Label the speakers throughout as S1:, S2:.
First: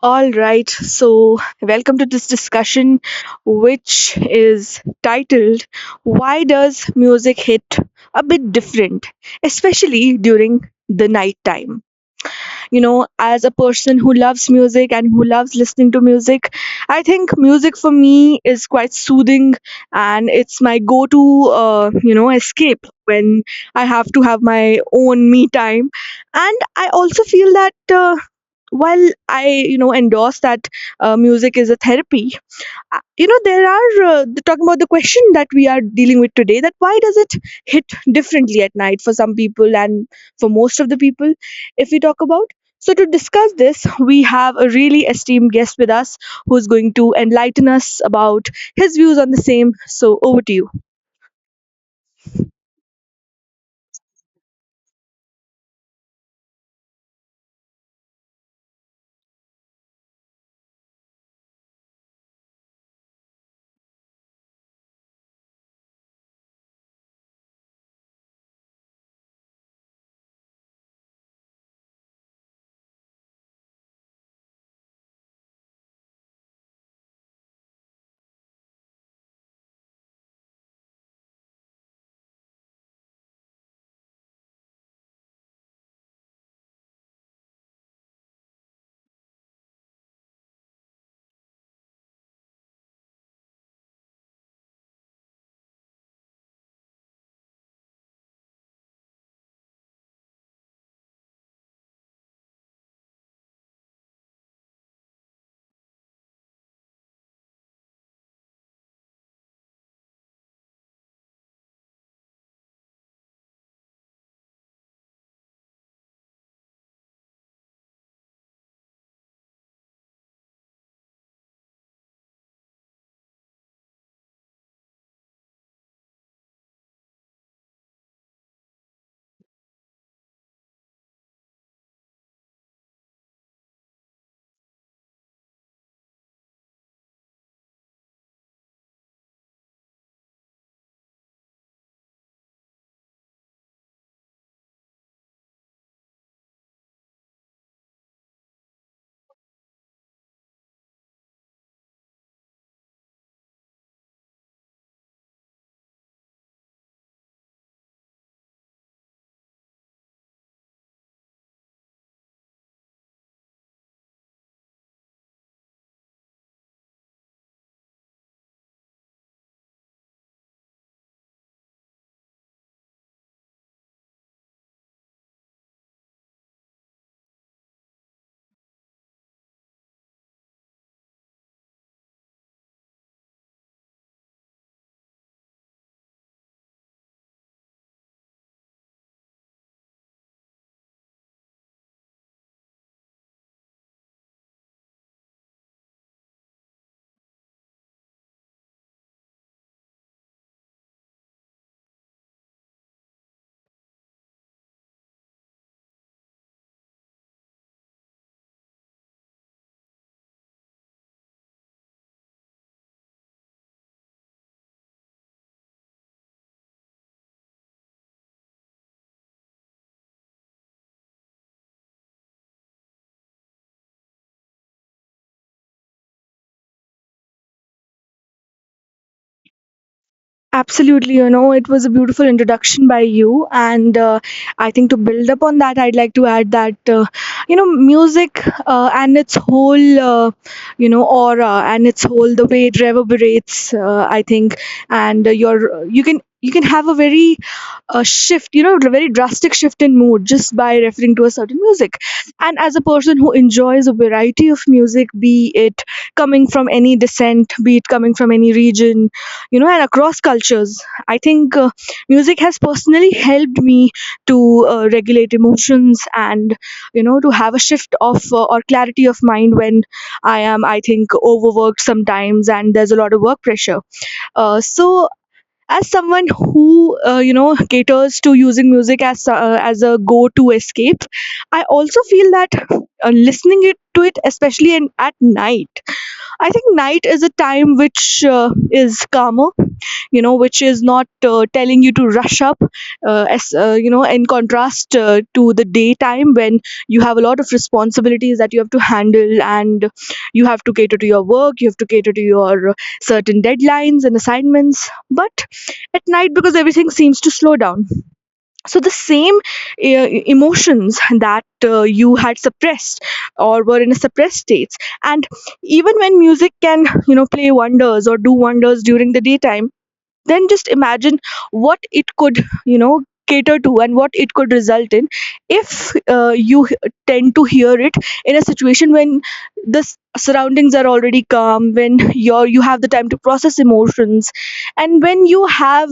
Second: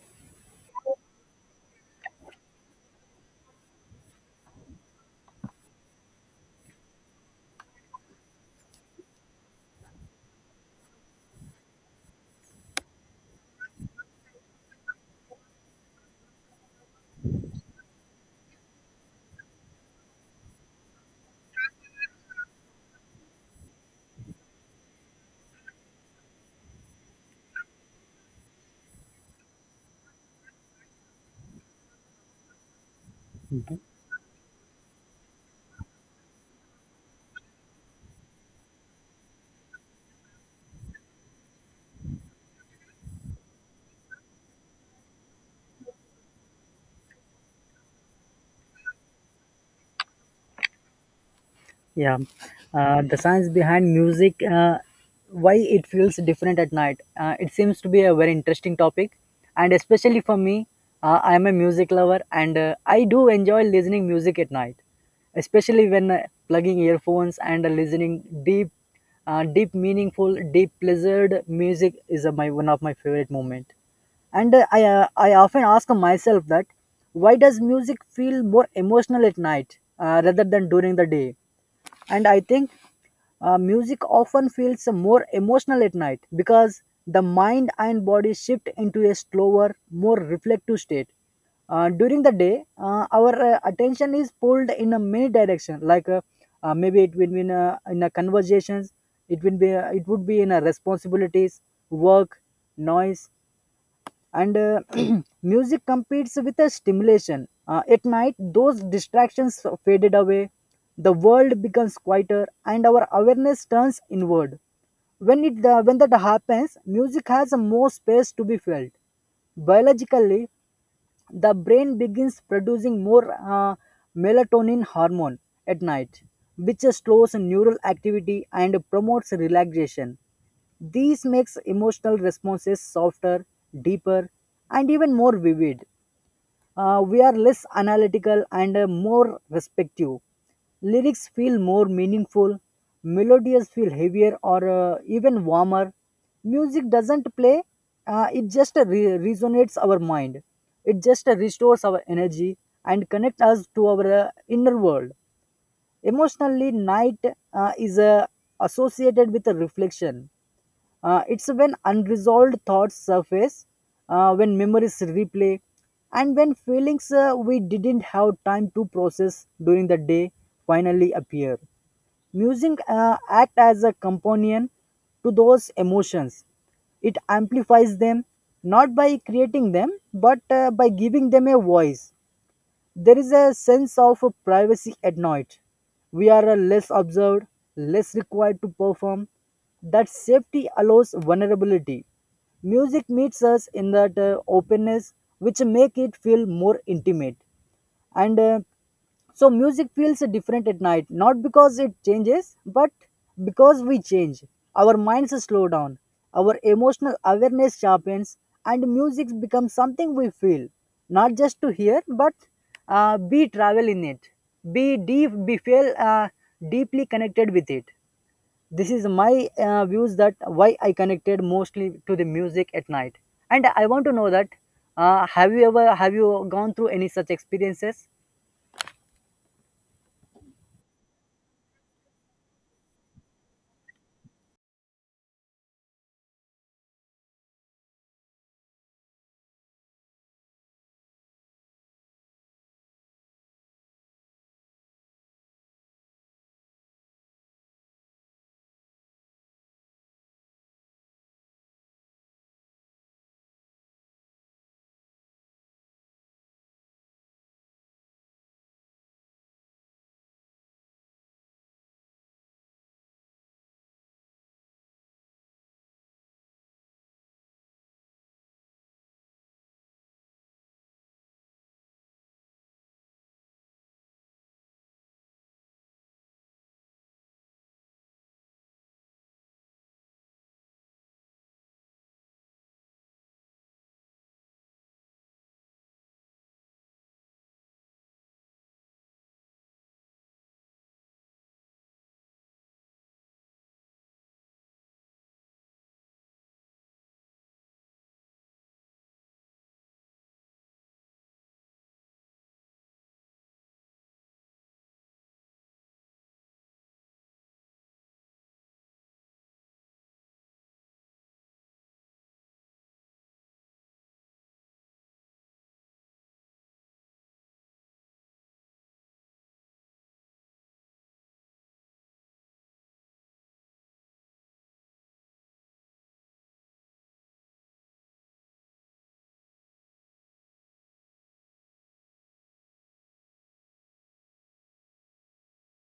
S1: All right, so welcome to this discussion, which is titled Why Does Music Hit a Bit Different, especially during the night time? You know, as a person who loves music and who loves listening to music, I think music for me is quite soothing, and it's my go to, escape when I have to have my own me time. And I also feel that. While I endorse that music is a therapy. There
S2: Mhm.
S1: are talking about the question that we are dealing with today, that why does it hit differently at night for some people and for most of the people, if we talk about. So to discuss this, we have a really esteemed guest with us who's going to enlighten us about his views on the same. So over to you.
S2: Yeah, the science behind music, why it feels different at night. It seems to be a very interesting topic, and especially for me, I am a music lover, and I do enjoy listening music at night, especially when plugging earphones and listening deep, deep, meaningful, deep, pleasured music is my one of my favorite moment. And I often ask myself that why does music feel more emotional at night rather than during the day? And I think music often feels more emotional at night because the mind and body shift into a slower more reflective state. During the day our attention is pulled in a many direction, like maybe it will be in in a conversations, it will be it would be in a responsibilities, work, noise, and music competes with the stimulation. At night those distractions faded away, the world becomes quieter, and our awareness turns inward. When that happens music has more space to be felt. Biologically, the brain begins producing more uh, melatonin hormone at night, which slows neural activity and promotes relaxation. These makes emotional responses softer, deeper, and even more vivid. We are less analytical and more respective. Lyrics feel more meaningful, melodies feel heavier or even warmer. Music doesn't play, it just resonates our mind. It just restores our energy and connects us to our inner world. Emotionally, night is associated with a reflection. It's when unresolved thoughts surface, when memories replay, and when feelings we didn't have time to process during the day finally appear. Music acts as a companion to those emotions. It amplifies them, not by creating them but by giving them a voice. There is a sense of privacy at night. We are less observed, less required to perform. That safety allows vulnerability. Music meets us in that openness, which make it feel more intimate, and so music feels different at night, not because it changes, but because we change. Our minds slow down, our emotional awareness sharpens, and music becomes something we feel, not just to hear, but be travel in it, be deep, be feel deeply connected with it. This is my views that why I connected mostly to the music at night. And I want to know that, have you ever, have you gone through any such experiences?
S1: Absolutely, you know, it was a beautiful introduction by you, and I think to build upon that, I'd like to add that you know, music and its whole you know, aura and its whole the way it reverberates. I think, and you can have a very a shift, you know, a very drastic shift in mood just by referring to a certain music. And as a person who enjoys a variety of music, be it coming from any descent, be it coming from any region, you know, and across cultures, I think music has personally helped me to regulate emotions and, you know, to have a shift of or clarity of mind when I am, I think, overworked sometimes, and there's a lot of work pressure. So as someone who you know, caters to using music as a go to escape, I also feel that listening it to it especially at night. I think night is a time which is calmer, you know, which is not telling you to rush up, as, you know, in contrast, to the daytime when you have a lot of responsibilities that you have to handle, and you have to cater to your work, you have to cater to your certain deadlines and assignments. But at night, because everything seems to slow down, the same emotions that you had suppressed or were in a suppressed states. And even when music can, you know, play wonders or do wonders during the daytime, then just imagine what it could you know, cater to, and what it could result in if tend to hear it in a situation when the s- surroundings are already calm, when you have the time to process emotions, and when you have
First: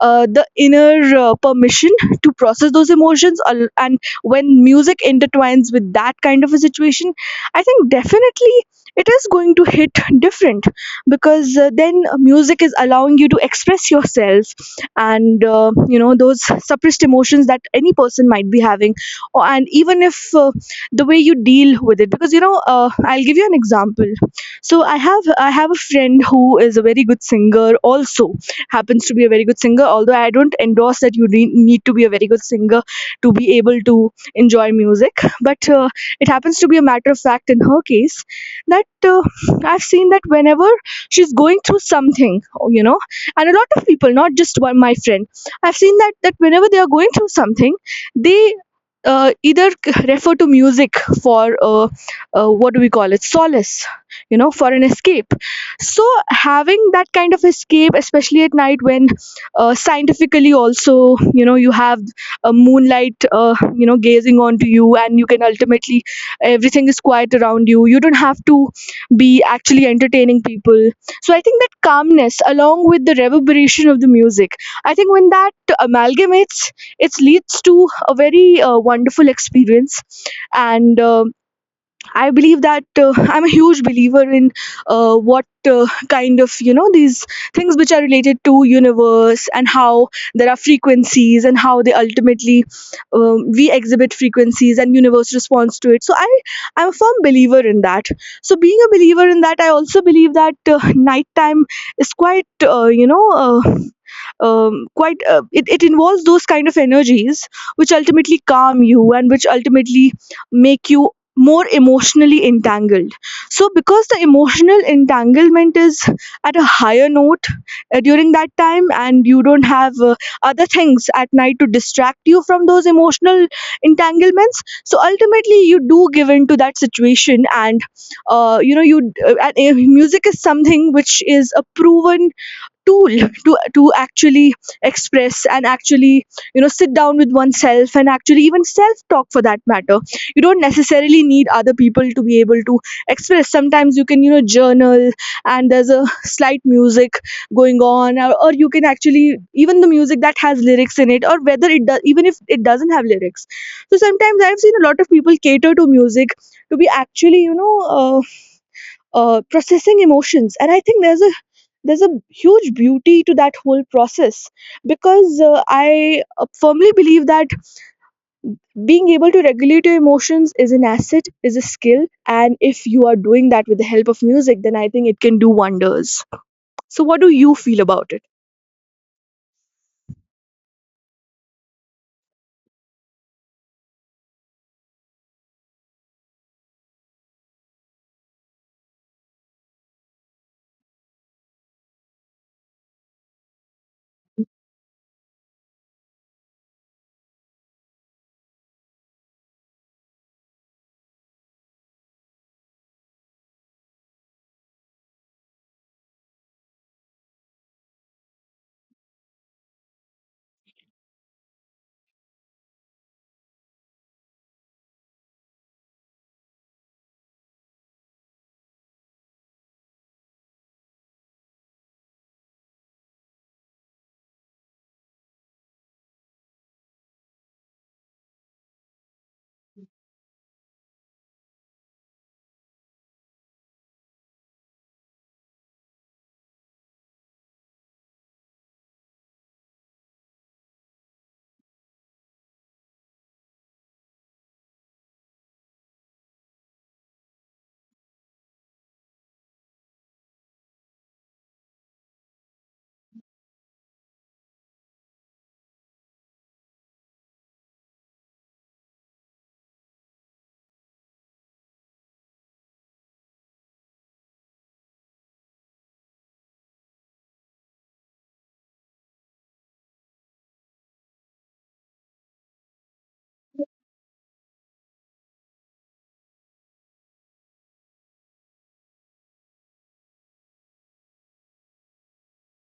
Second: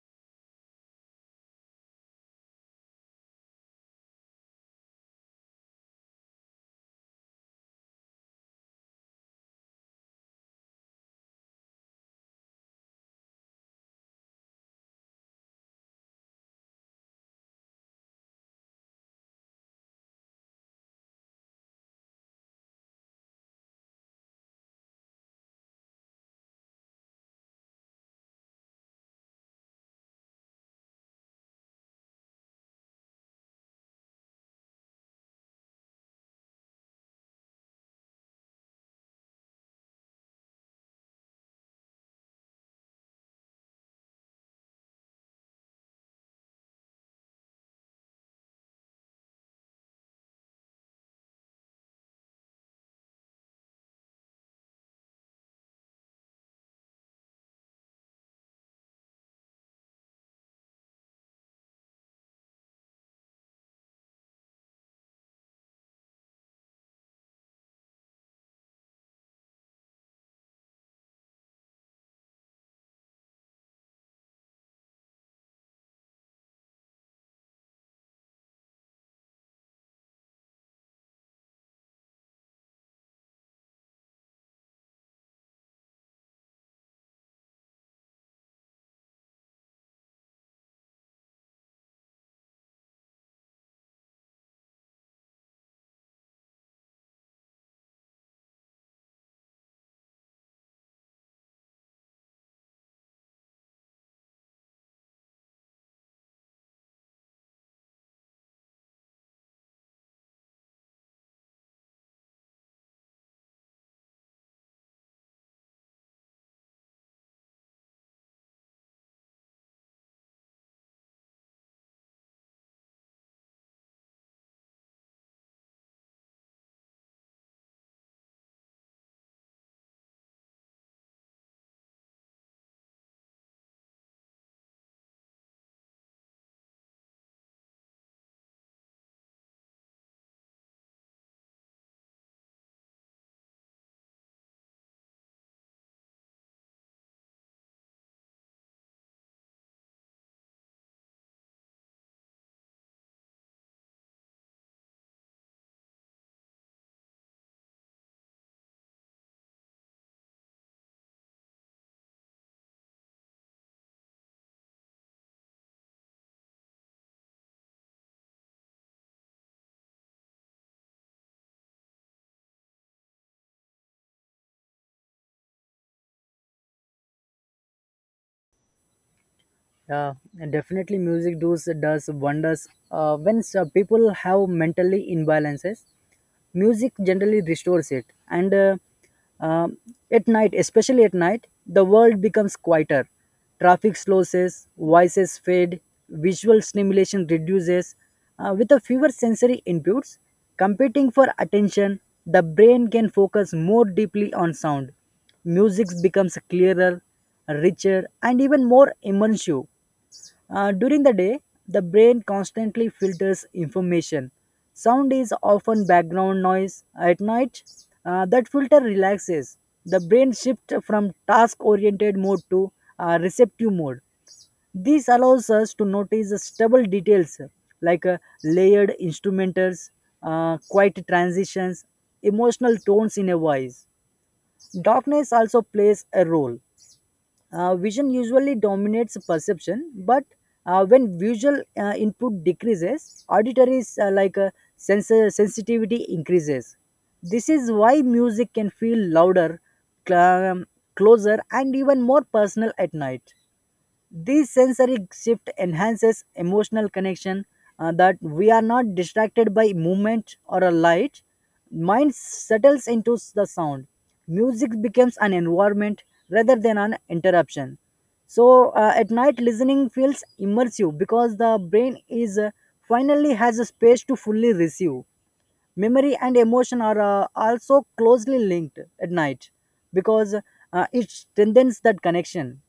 S1: the inner permission to process those emotions, and when music intertwines with that kind of a situation, I think definitely it is going to hit different. Because then music is allowing you to express yourself, and you know, those suppressed emotions that any person might be having and even if the way you deal with it. Because, you know, I'll give you an example. So I have a friend who is a very good singer, also happens to be a very good singer. Although I don't endorse that need to be a very good singer to be able to enjoy music, but it happens to be a matter of fact in her case that uh, i've seen that whenever she's going through something, you know. And a lot of people, not just one, my friend, I've seen that that whenever they are going through something, they refer to music for what do we call it, solace, you know, for an escape. So having that kind of escape especially at night, when scientifically also, you know, you have a moonlight you know, gazing onto you, and you can ultimately, everything is quiet around you, you don't have to be actually entertaining people. So I think that calmness, along with the reverberation of the music, I think when that amalgamates, it leads to a very wonderful experience. And I believe that I'm a huge believer in what kind of, you know, these things which are related to universe, and how there are frequencies and how they ultimately, we exhibit frequencies and universe responds to it. So I'm a firm believer in that. So being a believer in that, I also believe that nighttime is quite, quite, it involves those kind of energies which ultimately calm you and which ultimately make you more emotionally entangled. So, because the emotional entanglement is at a higher note during that time, and you don't have other things at night to distract you from those emotional entanglements, so ultimately you do give in to that situation. And you know, music is something which is a proven tool to actually express and actually, you know, sit down with oneself and actually even self talk for that matter. You don't necessarily need other people to be able to express. Sometimes you can, you know, journal, and there's a slight music going on. Or you can actually even the music that has lyrics in it, or whether it does, even if it doesn't have lyrics. So sometimes I've seen a lot of people cater to music to be actually, you know, uh, processing emotions. And I think there's a huge beauty to that whole process, because I firmly believe that being able to regulate your emotions is an asset, is a skill. And if you are doing that with the help of music, then I think it can do wonders. So what do you feel about it?
S2: Yeah, and definitely music does wonders. When people have mentally imbalances, music generally restores it. And um, at night, especially at night, the world becomes quieter. Traffic slows, voices fade, visual stimulation reduces. With a fewer sensory inputs competing for attention, the brain can focus more deeply on sound. Music becomes clearer, richer, and even more immersive. During the day, the brain constantly filters information. Sound is often background noise. At night, that filter relaxes. The brain shifts from task oriented mode to receptive mode. This allows us to notice stable details, like layered instrumentals, quiet transitions, emotional tones in a voice. Darkness also plays a role. Vision usually dominates perception, but when visual input decreases, auditory sensor sensitivity increases. This is why music can feel louder, cl- um, closer, and even more personal at night. This sensory shift enhances emotional connection, that we are not distracted by movement or a light. Mind settles into the sound. Music becomes an environment rather than an interruption. So at night, listening feels immersive because the brain is finally has a space to fully receive. Memory and emotion are also closely linked at night because it strengthens that connection.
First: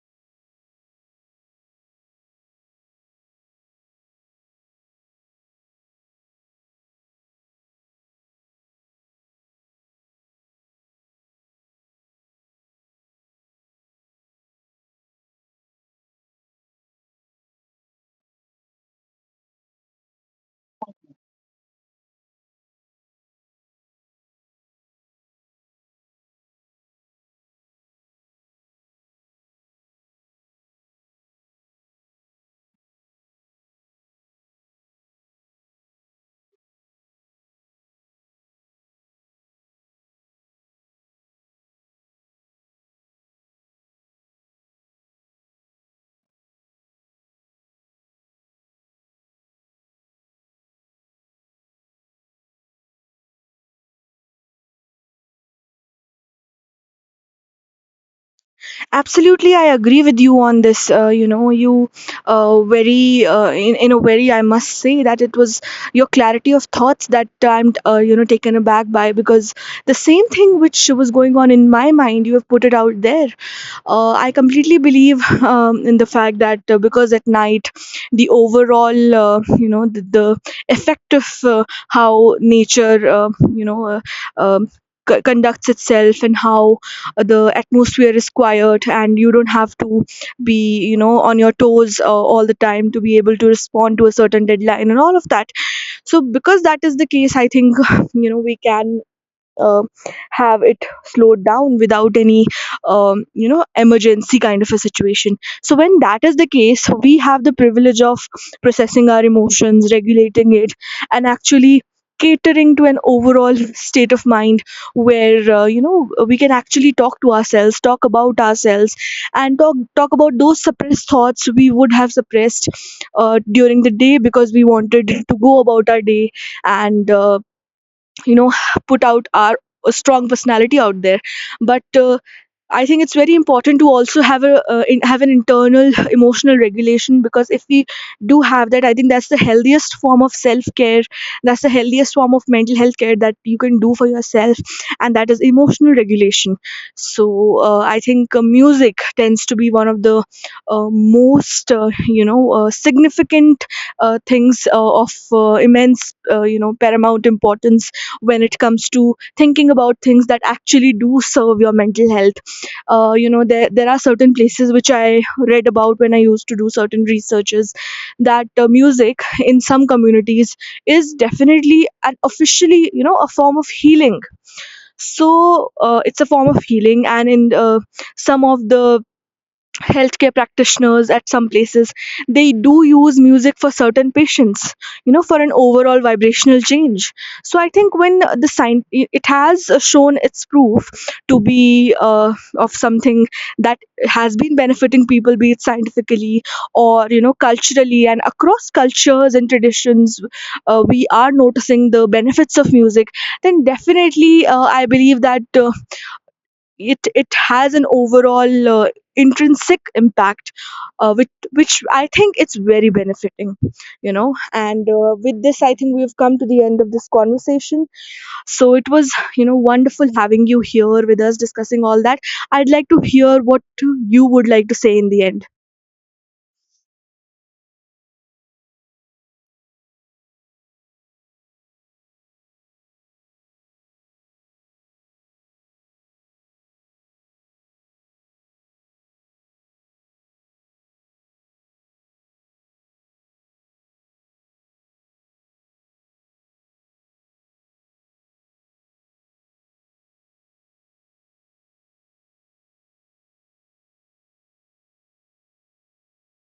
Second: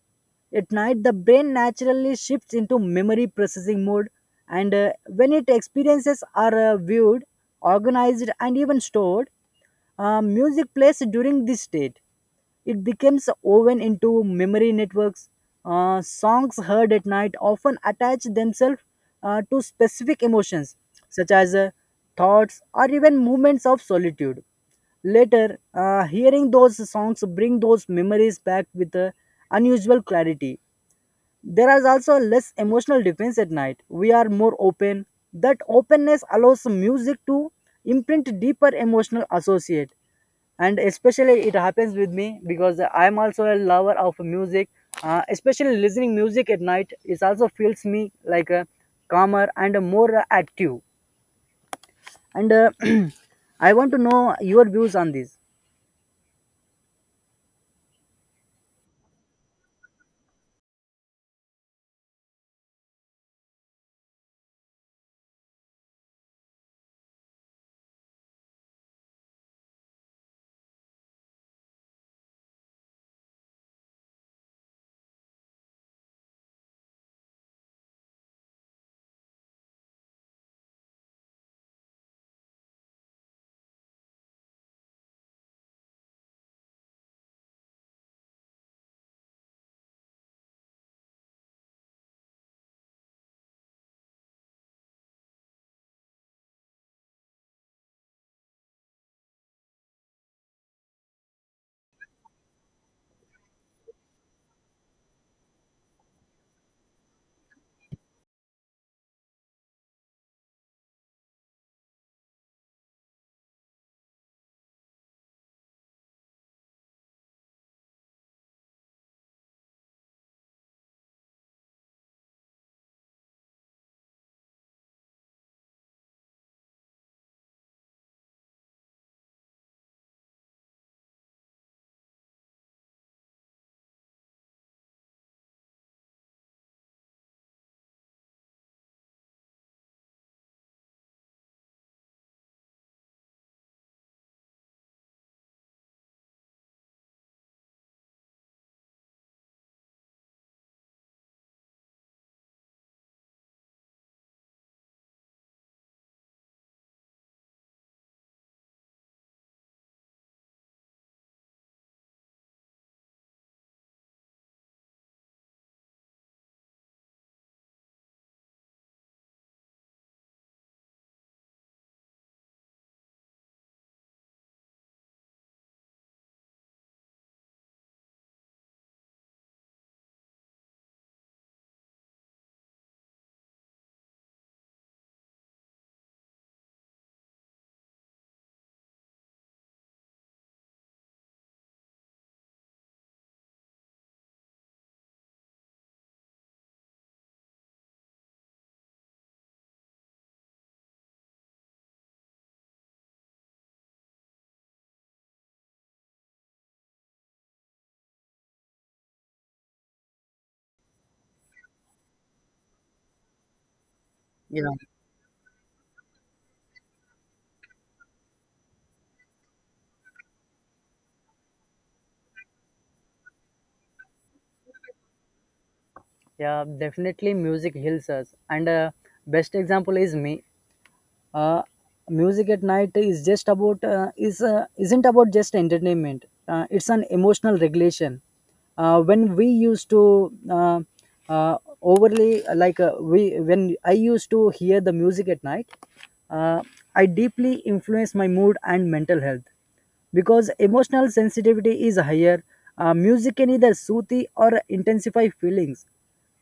S2: At night, the brain naturally shifts into memory processing mode, and when it experiences are viewed, organized, and even stored, music plays during this state. It becomes woven into memory networks. Songs heard at night often attach themselves to specific emotions, such as thoughts or even moments of solitude. Later, hearing those songs bring those memories back with unusual clarity. There is also less emotional defense at night. We are more open. That openness allows music to imprint deeper emotional associate. And especially it happens with me because I am also a lover of music. Especially listening music at night is also feels me like a calmer and a more active. And I want to know your views on this.
S1: Absolutely, I agree with you on this. You know, in a very, I must say that it was your clarity of thoughts that I'm, you know, taken aback by. Because the same thing which was going on in my mind, you have put it out there. I completely believe in the fact that because at night the overall you know, the effect of how nature, um, conducts itself, and how the atmosphere is quiet, and you don't have to be, you know, on your toes, all the time to be able to respond to a certain deadline and all of that. So because that is the case, I think you know, we can uh, have it slowed down without any, you know, emergency kind of a situation. So when that is the case, we have the privilege of processing our emotions, regulating it, and actually catering to an overall state of mind where, you know, we can actually talk to ourselves, talk about ourselves, and talk about those suppressed thoughts we would have suppressed during the day, because we wanted to go about our day. And you know, put out our strong personality out there. But I think it's very important to also have a have an internal emotional regulation. Because if we do have that, I think that's the healthiest form of self care. That's the healthiest form of mental health care that you can do for yourself, and that is emotional regulation. So I think music tends to be one of the most significant things of immense, you know, paramount importance when it comes to thinking about things that actually do serve your mental health. You know, there are certain places which I read about when I used to do certain researches, that music in some communities is definitely and officially, you know, a form of healing. So it's a form of healing. And in some of the healthcare practitioners at some places, they do use music for certain patients, you know, for an overall vibrational change. So I think when the sign, it has shown its proof to be of something that has been benefiting people, be it scientifically or, you know, culturally, and across cultures and traditions, we are noticing the benefits of music, then definitely, I believe that it has an overall intrinsic impact, which I think it's very benefiting, you know.
S2: Yeah.
S1: And with this, I think we've come to the end of this conversation. So it was, you know, wonderful having you here with us discussing all that. I'd like to hear what you would like to say in the end.
S2: Yeah, definitely music heals us. And best example is me. uh, music at night is just about is isn't about just entertainment, it's an emotional regulation. Uh, when we used to overly like we when I used to hear the music at night, uh, I deeply influenced my mood and mental health because emotional sensitivity is higher. Music can either soothe or intensify feelings.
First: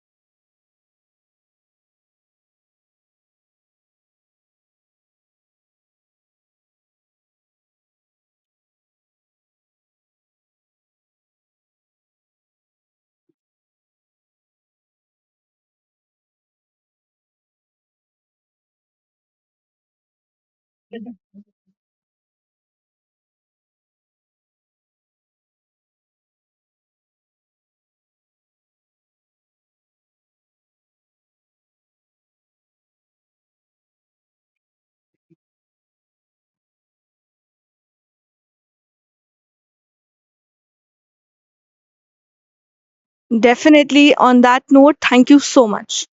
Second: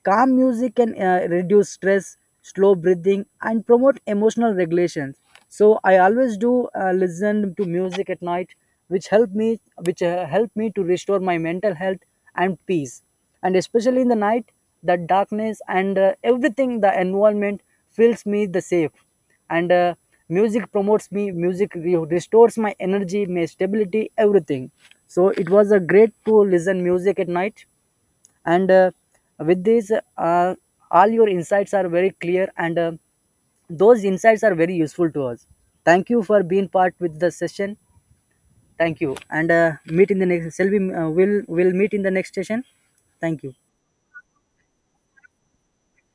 S2: Calm music can reduce stress, slow breathing, and promote emotional regulations. So I always do listen to music at night, which help me to restore my mental health and peace. And especially in the night, the darkness and everything, the environment fills me the safe, and music promotes me, music restores my energy, my stability, everything. So it was a great to listen music at night, and with this, uh, all your insights are very clear, and those insights are very useful to us. Thank you for being part with the session. Thank you, and meet in the next, shall we, will meet in the next session. Thank you.
S1: Definitely, on that note, thank you so much.